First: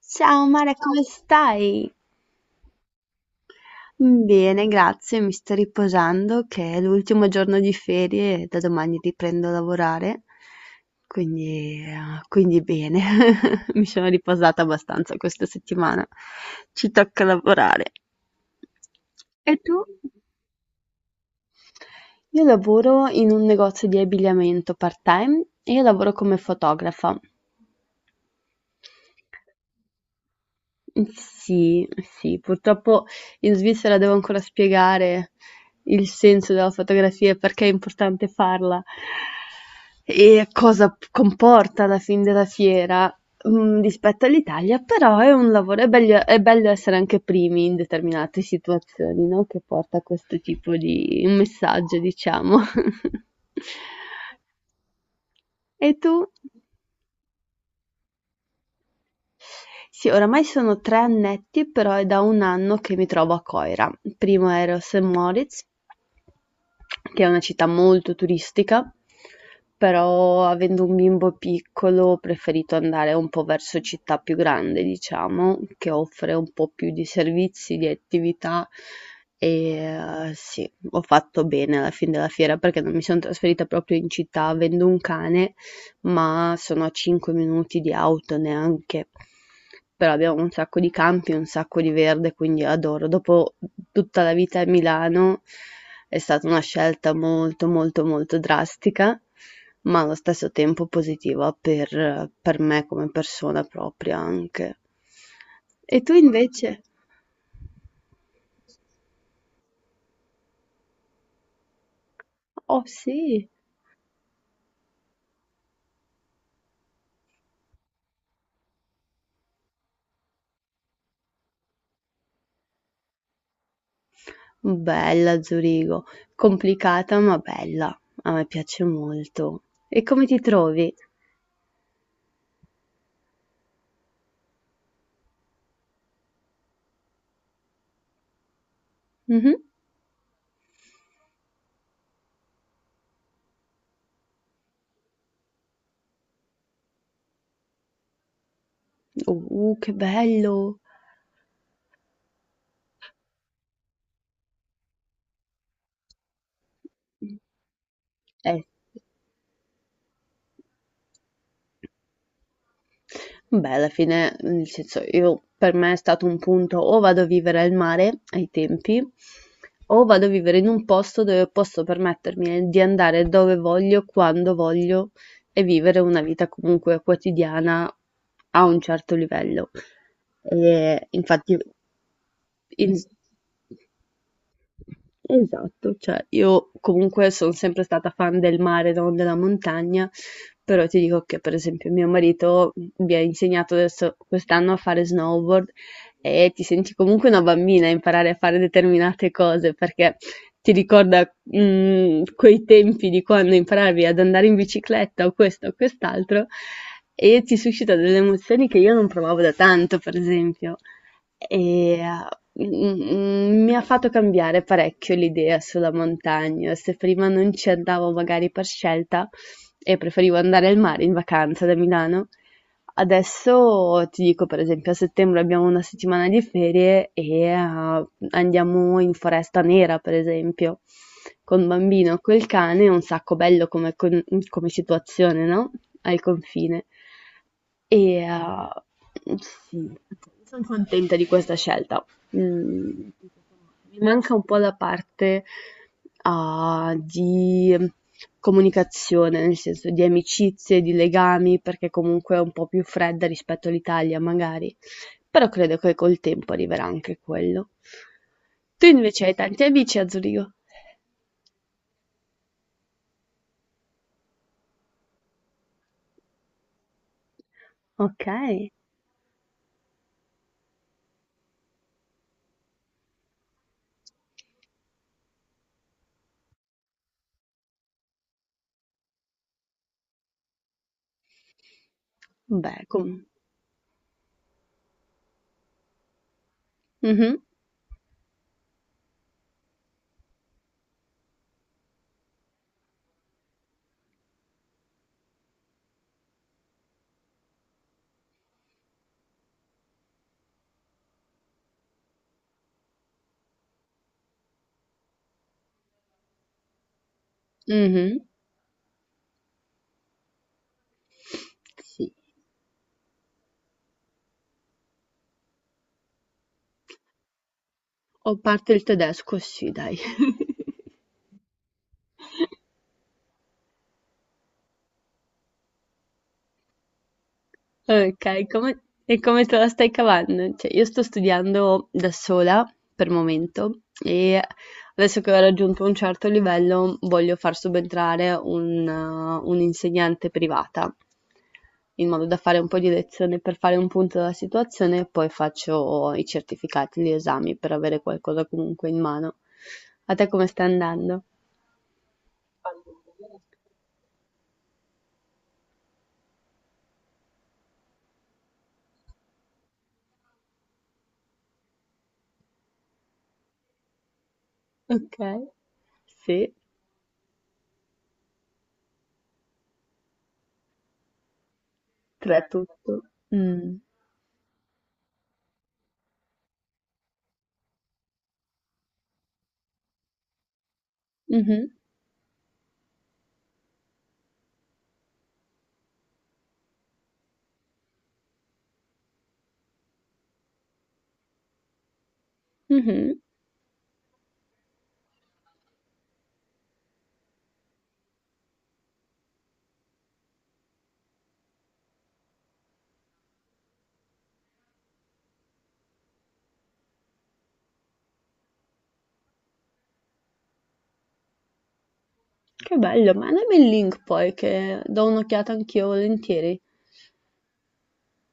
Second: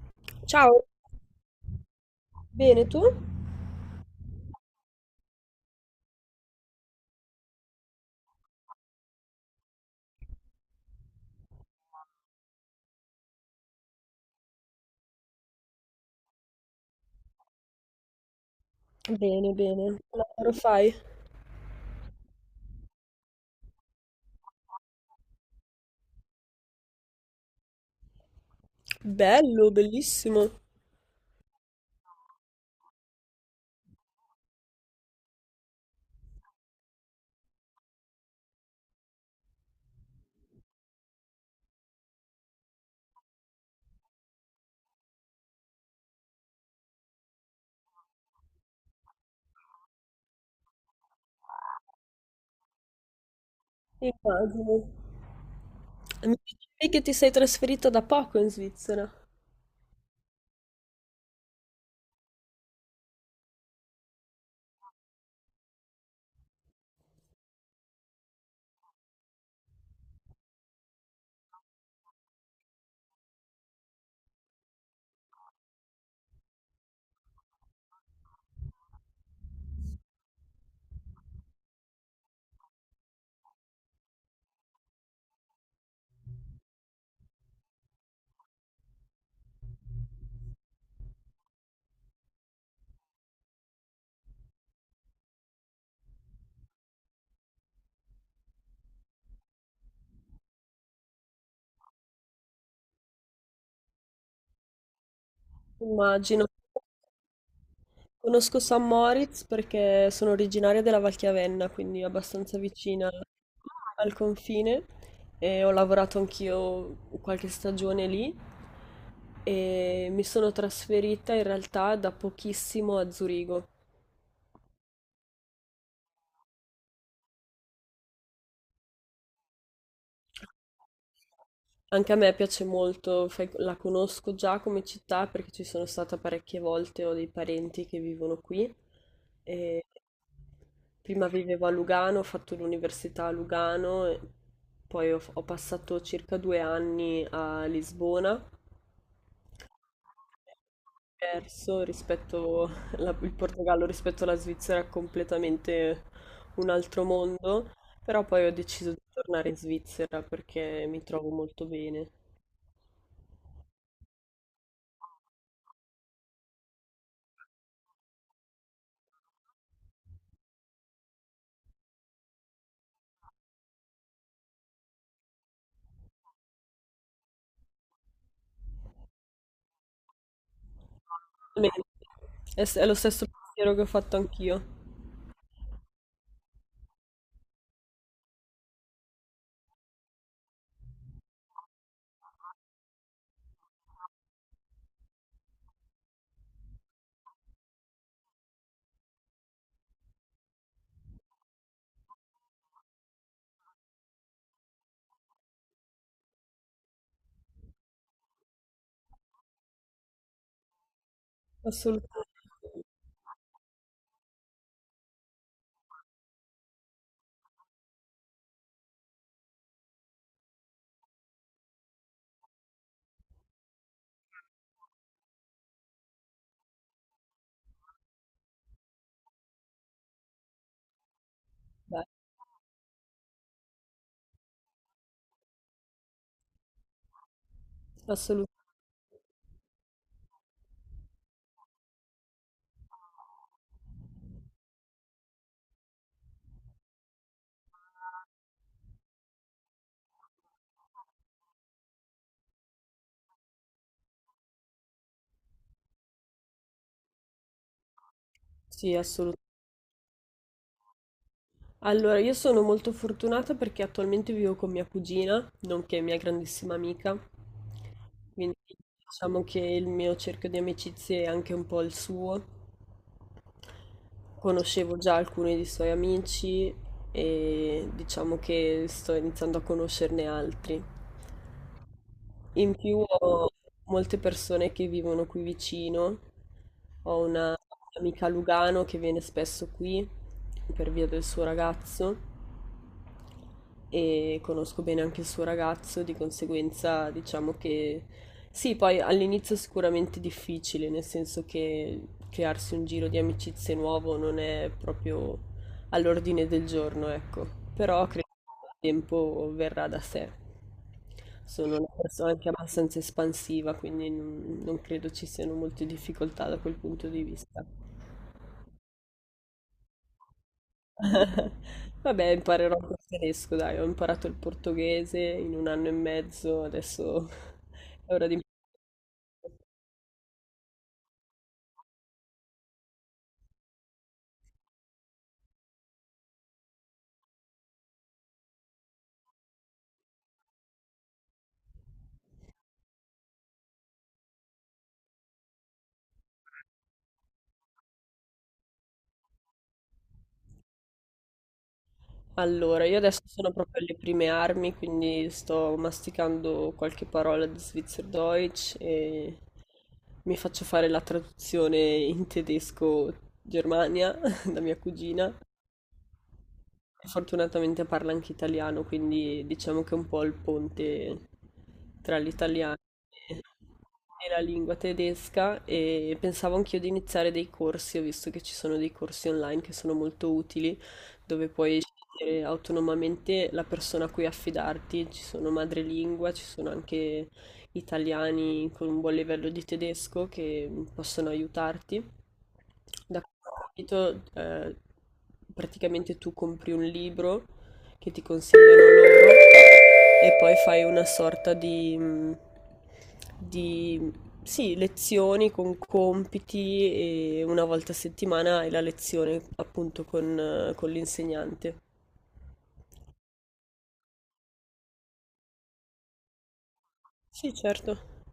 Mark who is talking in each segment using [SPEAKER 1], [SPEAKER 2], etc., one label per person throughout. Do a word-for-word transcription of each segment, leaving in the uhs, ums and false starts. [SPEAKER 1] Ciao Mara,
[SPEAKER 2] Ciao,
[SPEAKER 1] come stai?
[SPEAKER 2] bene tu?
[SPEAKER 1] Bene, grazie, mi sto riposando che è l'ultimo giorno di ferie e da domani riprendo a lavorare, quindi, eh, quindi bene, mi sono riposata abbastanza questa settimana, ci tocca lavorare. E
[SPEAKER 2] Bene,
[SPEAKER 1] tu?
[SPEAKER 2] bene. Che lavoro fai?
[SPEAKER 1] Io lavoro in un negozio di abbigliamento part-time e io lavoro come fotografa.
[SPEAKER 2] Bello, bellissimo.
[SPEAKER 1] Sì, sì, purtroppo in Svizzera devo ancora spiegare il senso della fotografia e perché è importante farla e cosa p- comporta alla fin della fiera, mm, rispetto all'Italia, però è un lavoro, è bello, è bello essere anche primi in determinate situazioni, no? Che porta a questo tipo di messaggio, diciamo.
[SPEAKER 2] Immagino.
[SPEAKER 1] E tu?
[SPEAKER 2] Mi dicevi che ti sei trasferita da poco in Svizzera.
[SPEAKER 1] Sì, oramai sono tre annetti, però è da un anno che mi trovo a Coira. Prima ero a sankt Moritz, che è una città molto turistica, però avendo un bimbo piccolo ho preferito andare un po' verso città più grande, diciamo, che offre un po' più di servizi, di attività e eh, sì, ho fatto bene alla fine della fiera perché non mi sono trasferita proprio in città avendo un cane ma sono a cinque minuti di auto neanche, però abbiamo un sacco di campi, un sacco di verde, quindi adoro. Dopo tutta la vita a Milano è stata una scelta molto molto molto drastica, ma allo stesso tempo positiva per, per me come persona propria anche. E tu
[SPEAKER 2] Immagino.
[SPEAKER 1] invece?
[SPEAKER 2] Conosco San Moritz perché sono originaria della Valchiavenna, quindi abbastanza
[SPEAKER 1] Oh
[SPEAKER 2] vicina
[SPEAKER 1] sì,
[SPEAKER 2] al confine e ho lavorato anch'io qualche stagione lì e mi sono trasferita in realtà da pochissimo a Zurigo.
[SPEAKER 1] bella Zurigo, complicata ma bella, a me piace molto. E come ti trovi?
[SPEAKER 2] Anche a me piace molto, fai- la conosco già come città perché ci sono stata parecchie volte, ho dei parenti che vivono qui.
[SPEAKER 1] Mhm.
[SPEAKER 2] E prima vivevo a Lugano, ho fatto l'università a Lugano, e poi ho, ho passato circa due anni a Lisbona.
[SPEAKER 1] Oh, Uh, che bello!
[SPEAKER 2] Perso rispetto la- il Portogallo rispetto alla Svizzera è completamente un altro mondo, però poi ho
[SPEAKER 1] Eh,
[SPEAKER 2] deciso di tornare in Svizzera perché mi trovo molto bene.
[SPEAKER 1] beh, alla fine, nel senso, io per me è stato un punto o vado a vivere al mare ai tempi, o vado a vivere in un posto dove posso permettermi di andare dove voglio, quando voglio e vivere una vita comunque quotidiana a un certo livello. E infatti,
[SPEAKER 2] Bene. È, s- è lo
[SPEAKER 1] in-
[SPEAKER 2] stesso pensiero che ho fatto anch'io.
[SPEAKER 1] esatto, cioè io comunque son sempre stata fan del mare, non della montagna, però ti dico che per esempio mio marito mi ha insegnato adesso quest'anno a fare snowboard e ti senti comunque una bambina a imparare a fare determinate cose perché ti ricorda mm, quei tempi di quando imparavi ad andare in bicicletta o questo o quest'altro e ti suscita delle emozioni che io non provavo da tanto, per esempio. E eh,
[SPEAKER 2] Assolutamente.
[SPEAKER 1] Mhmm, mi ha fatto cambiare parecchio l'idea sulla montagna. Se prima non ci andavo magari per scelta e preferivo andare al mare in vacanza da Milano, adesso ti dico per esempio a settembre abbiamo una settimana di ferie e, uhm, andiamo in Foresta Nera per esempio, con
[SPEAKER 2] Beh,
[SPEAKER 1] bambino, col cane, è un sacco bello come con come situazione, no, al confine. E
[SPEAKER 2] assolut-
[SPEAKER 1] eh, sì, sono contenta di questa scelta. Mm, mi manca un po' la parte ah, di comunicazione, nel senso di amicizie, di legami, perché comunque è un po' più fredda rispetto all'Italia, magari. Però credo che col tempo arriverà anche quello. Tu
[SPEAKER 2] sì,
[SPEAKER 1] invece hai
[SPEAKER 2] assolutamente.
[SPEAKER 1] tanti amici a Zurigo?
[SPEAKER 2] Allora, io sono molto fortunata perché attualmente vivo con mia cugina, nonché mia grandissima amica,
[SPEAKER 1] Ok,
[SPEAKER 2] quindi diciamo che il mio cerchio di amicizie è anche un po' il suo. Conoscevo già alcuni dei suoi amici e diciamo che sto iniziando a conoscerne altri. In
[SPEAKER 1] beh,
[SPEAKER 2] più
[SPEAKER 1] com-
[SPEAKER 2] ho molte persone che vivono qui vicino, ho
[SPEAKER 1] mhm,
[SPEAKER 2] una amica a Lugano che viene spesso qui per via del suo ragazzo e conosco bene anche il suo ragazzo, di conseguenza diciamo che sì, poi all'inizio è sicuramente difficile, nel senso che crearsi un giro di amicizie nuovo non è proprio all'ordine del giorno, ecco, però
[SPEAKER 1] mhm.
[SPEAKER 2] credo che il tempo verrà da sé. Sono una
[SPEAKER 1] Sì.
[SPEAKER 2] persona anche abbastanza espansiva, quindi non, non credo ci siano molte difficoltà da quel punto di vista.
[SPEAKER 1] Ho parte il tedesco, sì, dai.
[SPEAKER 2] Vabbè, imparerò anche il tedesco, dai, ho imparato il portoghese in un anno e mezzo, adesso è ora di imparare.
[SPEAKER 1] Ok, come- e come te la stai cavando? Cioè, io sto studiando da sola per momento e adesso che ho raggiunto un certo livello voglio far subentrare un, eh, un'insegnante privata in modo da fare un po' di lezione per fare un punto della situazione e poi faccio i certificati, gli esami per avere qualcosa comunque in mano. A te come sta andando?
[SPEAKER 2] Allora, io adesso sono proprio alle prime armi, quindi sto masticando qualche parola di Schweizerdeutsch e mi faccio fare la traduzione in tedesco Germania da mia
[SPEAKER 1] Ok,
[SPEAKER 2] cugina.
[SPEAKER 1] sì.
[SPEAKER 2] Fortunatamente parla anche italiano, quindi diciamo che è un po' il ponte tra
[SPEAKER 1] Tre
[SPEAKER 2] l'italiano
[SPEAKER 1] tutto.
[SPEAKER 2] e
[SPEAKER 1] Mh.
[SPEAKER 2] e la lingua tedesca e pensavo anch'io di iniziare dei corsi, ho visto che ci sono dei corsi online che sono molto utili, dove
[SPEAKER 1] Mh-mh.
[SPEAKER 2] puoi scegliere autonomamente la persona a cui affidarti, ci sono madrelingua, ci sono anche italiani con un buon livello di tedesco che possono aiutarti.
[SPEAKER 1] Mh-mh.
[SPEAKER 2] Da questo capito, eh, praticamente tu compri un libro che ti consigliano loro e poi fai una sorta di, mh, di sì, lezioni con compiti e una volta a settimana hai la lezione appunto con, eh, con l'insegnante.
[SPEAKER 1] Che bello, mandami il link poi che do un'occhiata anch'io volentieri.
[SPEAKER 2] Sì, certo.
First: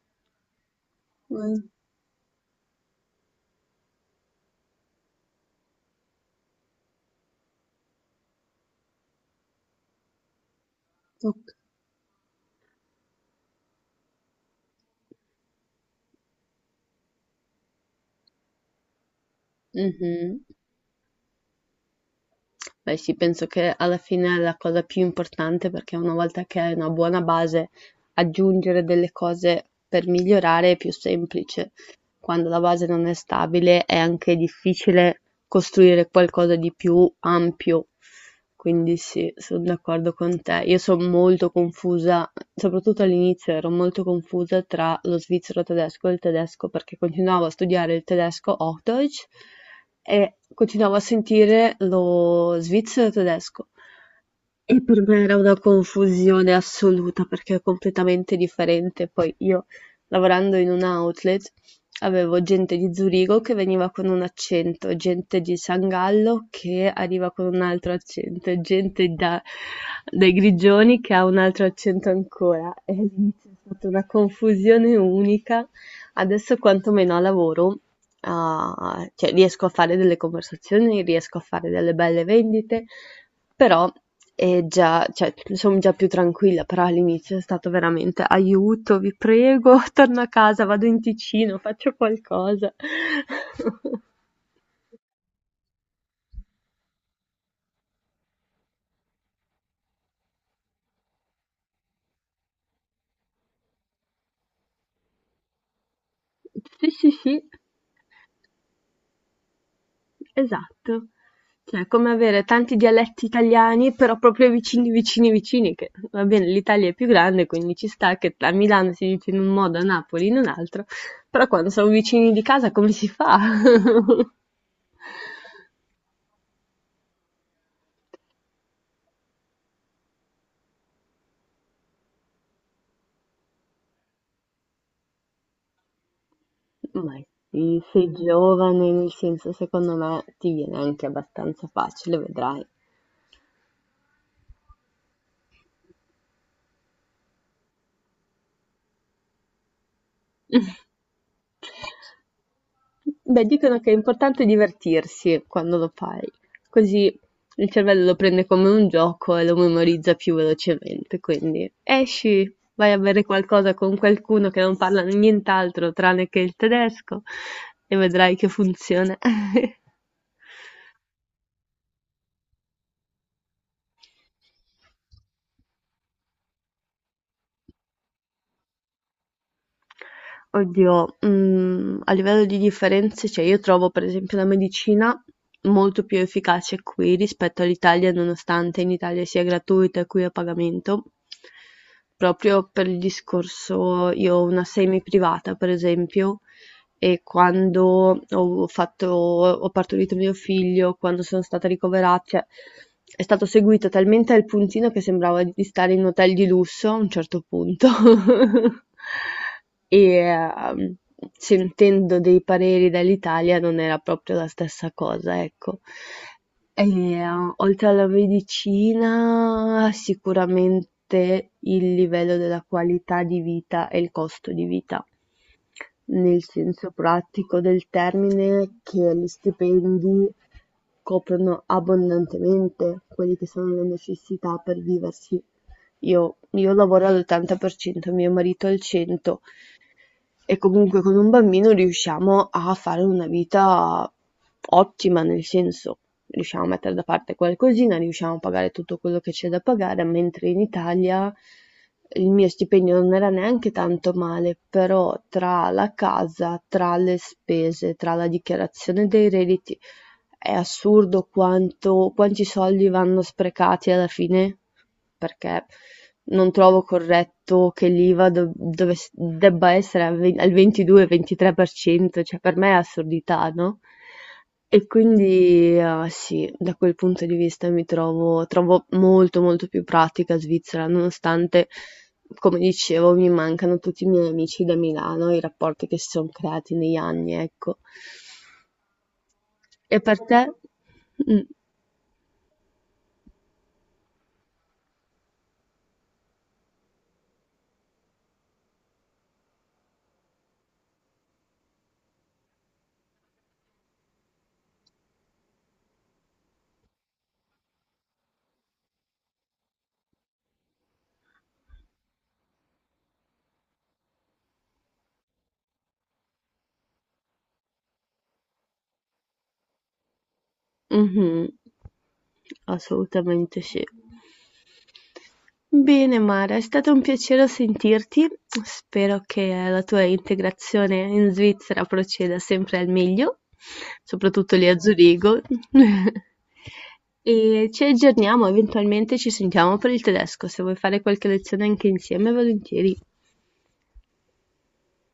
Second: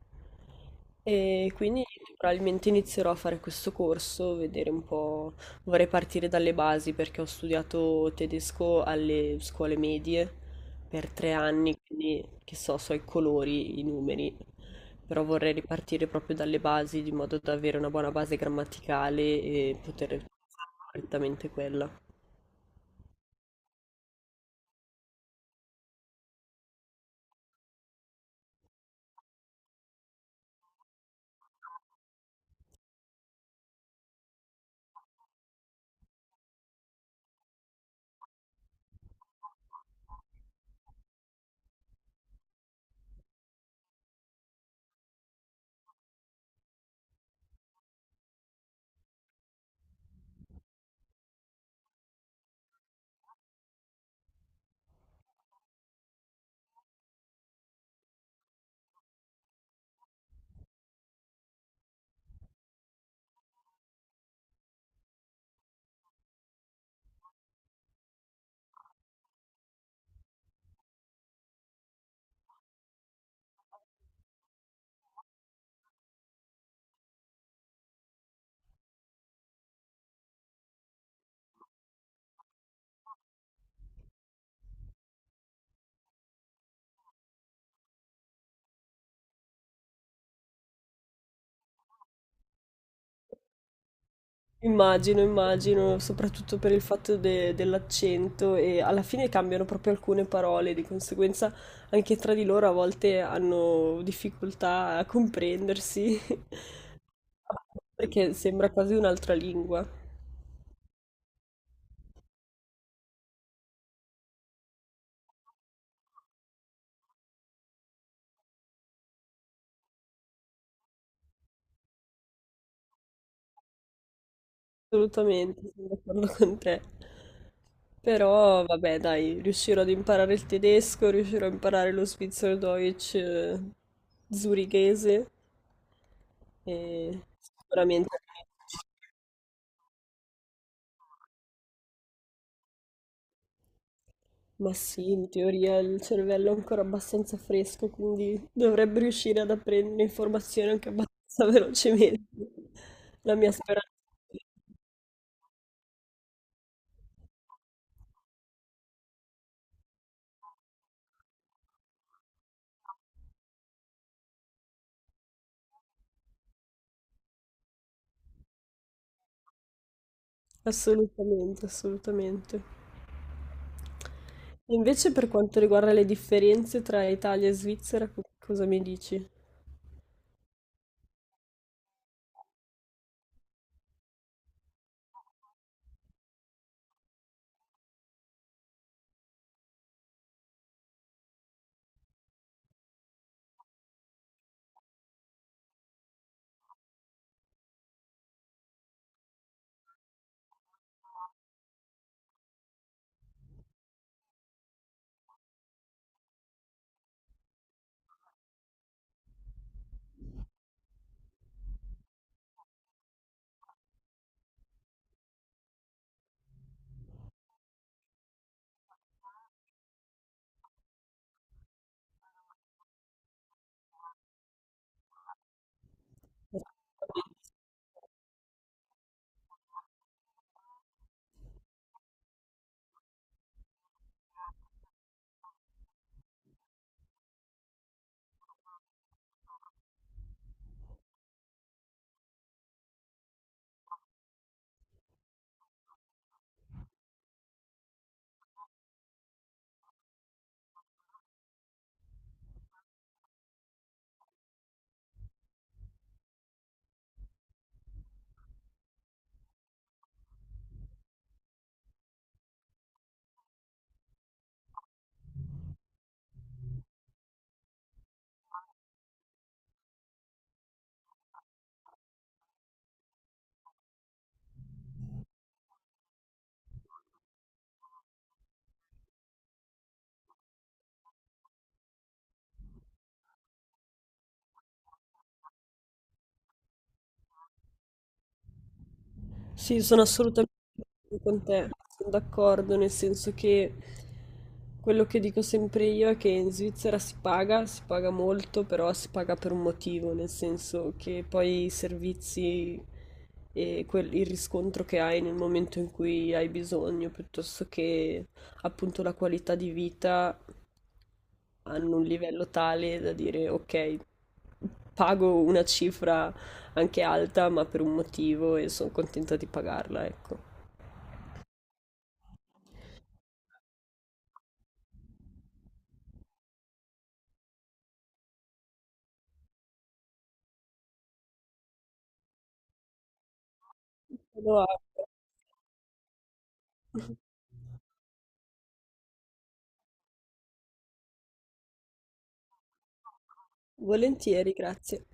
[SPEAKER 2] E
[SPEAKER 1] Mh.
[SPEAKER 2] quindi probabilmente inizierò a fare questo corso, vedere un po'. Vorrei partire dalle basi perché ho studiato tedesco alle scuole medie per tre
[SPEAKER 1] Oc
[SPEAKER 2] anni, quindi che so, so i colori, i numeri, però vorrei ripartire proprio dalle basi di modo da avere una buona base grammaticale e poter fare
[SPEAKER 1] mh-mh.
[SPEAKER 2] correttamente quella.
[SPEAKER 1] Beh sì, penso che alla fine è la cosa più importante, perché una volta che hai una buona base, aggiungere delle cose per migliorare è più semplice. Quando la base non è stabile è anche difficile costruire qualcosa di più ampio. Quindi sì, sono d'accordo con te. Io sono molto confusa, soprattutto all'inizio ero molto confusa tra lo svizzero tedesco e il tedesco perché continuavo a studiare il tedesco Hochdeutsch e continuavo a sentire lo svizzero tedesco e per me era una confusione assoluta perché è completamente differente. Poi io lavorando in un outlet avevo gente di Zurigo che veniva con un accento, gente di San Gallo che arriva con un altro accento, e gente da- dai Grigioni che ha un altro accento ancora. E lì c'è stata una confusione unica. Adesso quantomeno a lavoro a cioè riesco a fare delle conversazioni, riesco a fare delle belle vendite, però è già, cioè, sono già più tranquilla, però all'inizio è stato veramente aiuto, vi prego, torno a casa, vado in Ticino, faccio qualcosa.
[SPEAKER 2] Immagino, immagino, soprattutto per il fatto de dell'accento e alla fine cambiano proprio alcune parole, di conseguenza anche tra di loro a volte hanno difficoltà a comprendersi,
[SPEAKER 1] Sì, sì, sì.
[SPEAKER 2] perché sembra quasi un'altra lingua.
[SPEAKER 1] Esatto, cioè è come avere tanti dialetti italiani però proprio vicini vicini vicini che va bene l'Italia è più grande quindi ci sta che a Milano si dice in un modo, a Napoli in un altro, però quando sono vicini di casa come si fa?
[SPEAKER 2] Assolutamente, sono d'accordo con te. Però vabbè, dai, riuscirò ad imparare il tedesco, riuscirò a imparare lo Schweizerdeutsch, eh, zurichese
[SPEAKER 1] Ma
[SPEAKER 2] e
[SPEAKER 1] sì,
[SPEAKER 2] sicuramente...
[SPEAKER 1] sei giovane, nel senso secondo me ti viene anche abbastanza facile, vedrai.
[SPEAKER 2] Ma sì, in teoria il cervello è ancora abbastanza fresco, quindi dovrebbe riuscire ad apprendere informazioni anche abbastanza velocemente. La
[SPEAKER 1] Beh,
[SPEAKER 2] mia
[SPEAKER 1] dicono che
[SPEAKER 2] speranza.
[SPEAKER 1] è importante divertirsi quando lo fai, così il cervello lo prende come un gioco e lo memorizza più velocemente. Quindi esci, vai a bere qualcosa con qualcuno che non parla nient'altro tranne che il tedesco e vedrai che funziona.
[SPEAKER 2] Assolutamente, assolutamente. Invece per quanto riguarda le differenze tra Italia e Svizzera, co- cosa mi dici?
[SPEAKER 1] Oddio, mhmm, a livello di differenze, cioè io trovo per esempio la medicina molto più efficace qui rispetto all'Italia, nonostante in Italia sia gratuita e qui a pagamento, proprio per il discorso io ho una semi privata per esempio e quando ho fatto ho partorito mio figlio, quando sono stata ricovera cioè è stato seguito talmente al puntino che sembrava di stare in un hotel di lusso a un certo punto. E ehm, sentendo dei pareri dall'Italia non era proprio la stessa cosa, ecco. E, eh, oltre alla medicina, sicuramente il livello della qualità di vita e il costo di vita nel senso pratico del termine che gli stipendi coprono abbondantemente quelle che sono le necessità per viversi. Io, io lavoro all'ottanta per cento, mio marito al cento per cento, e comunque con un bambino riusciamo a fare una vita ottima, nel senso riusciamo a mettere da parte qualcosina, riusciamo a pagare tutto quello che c'è da pagare, mentre in Italia il mio stipendio non era neanche tanto male, però tra la casa, tra le spese, tra la dichiarazione dei redditi è assurdo quanto quanti soldi vanno sprecati alla fine, perché non trovo corretto che l'IVA do- dovess- debba essere al ve- al ventidue-ventitré per cento, cioè per me è assurdità, no? E quindi, eh, sì, da quel punto di vista mi trovo, trovo molto molto più pratica Svizzera, nonostante, come dicevo, mi mancano tutti i miei amici da Milano, i rapporti che si sono creati negli anni, ecco.
[SPEAKER 2] Sì,
[SPEAKER 1] E
[SPEAKER 2] sono
[SPEAKER 1] per te?
[SPEAKER 2] assolutamente con
[SPEAKER 1] Mm.
[SPEAKER 2] te, sono d'accordo, nel senso che quello che dico sempre io è che in Svizzera si paga, si paga molto, però si paga per un motivo, nel senso che poi i servizi e quel- il riscontro che hai nel momento in cui hai bisogno, piuttosto che appunto la qualità di vita, hanno un livello tale da dire ok, pago una cifra anche alta, ma per un motivo e sono contenta di pagarla, ecco.
[SPEAKER 1] Mh-mh. Assolutamente sì. Bene Mara, è stato un piacere sentirti. Spero che la tua integrazione in Svizzera proceda sempre al meglio, soprattutto
[SPEAKER 2] Lo
[SPEAKER 1] lì a
[SPEAKER 2] apro.
[SPEAKER 1] Zurigo. E ci aggiorniamo, eventualmente ci sentiamo per il tedesco. Se vuoi fare qualche lezione anche insieme, volentieri.
[SPEAKER 2] Volentieri, grazie.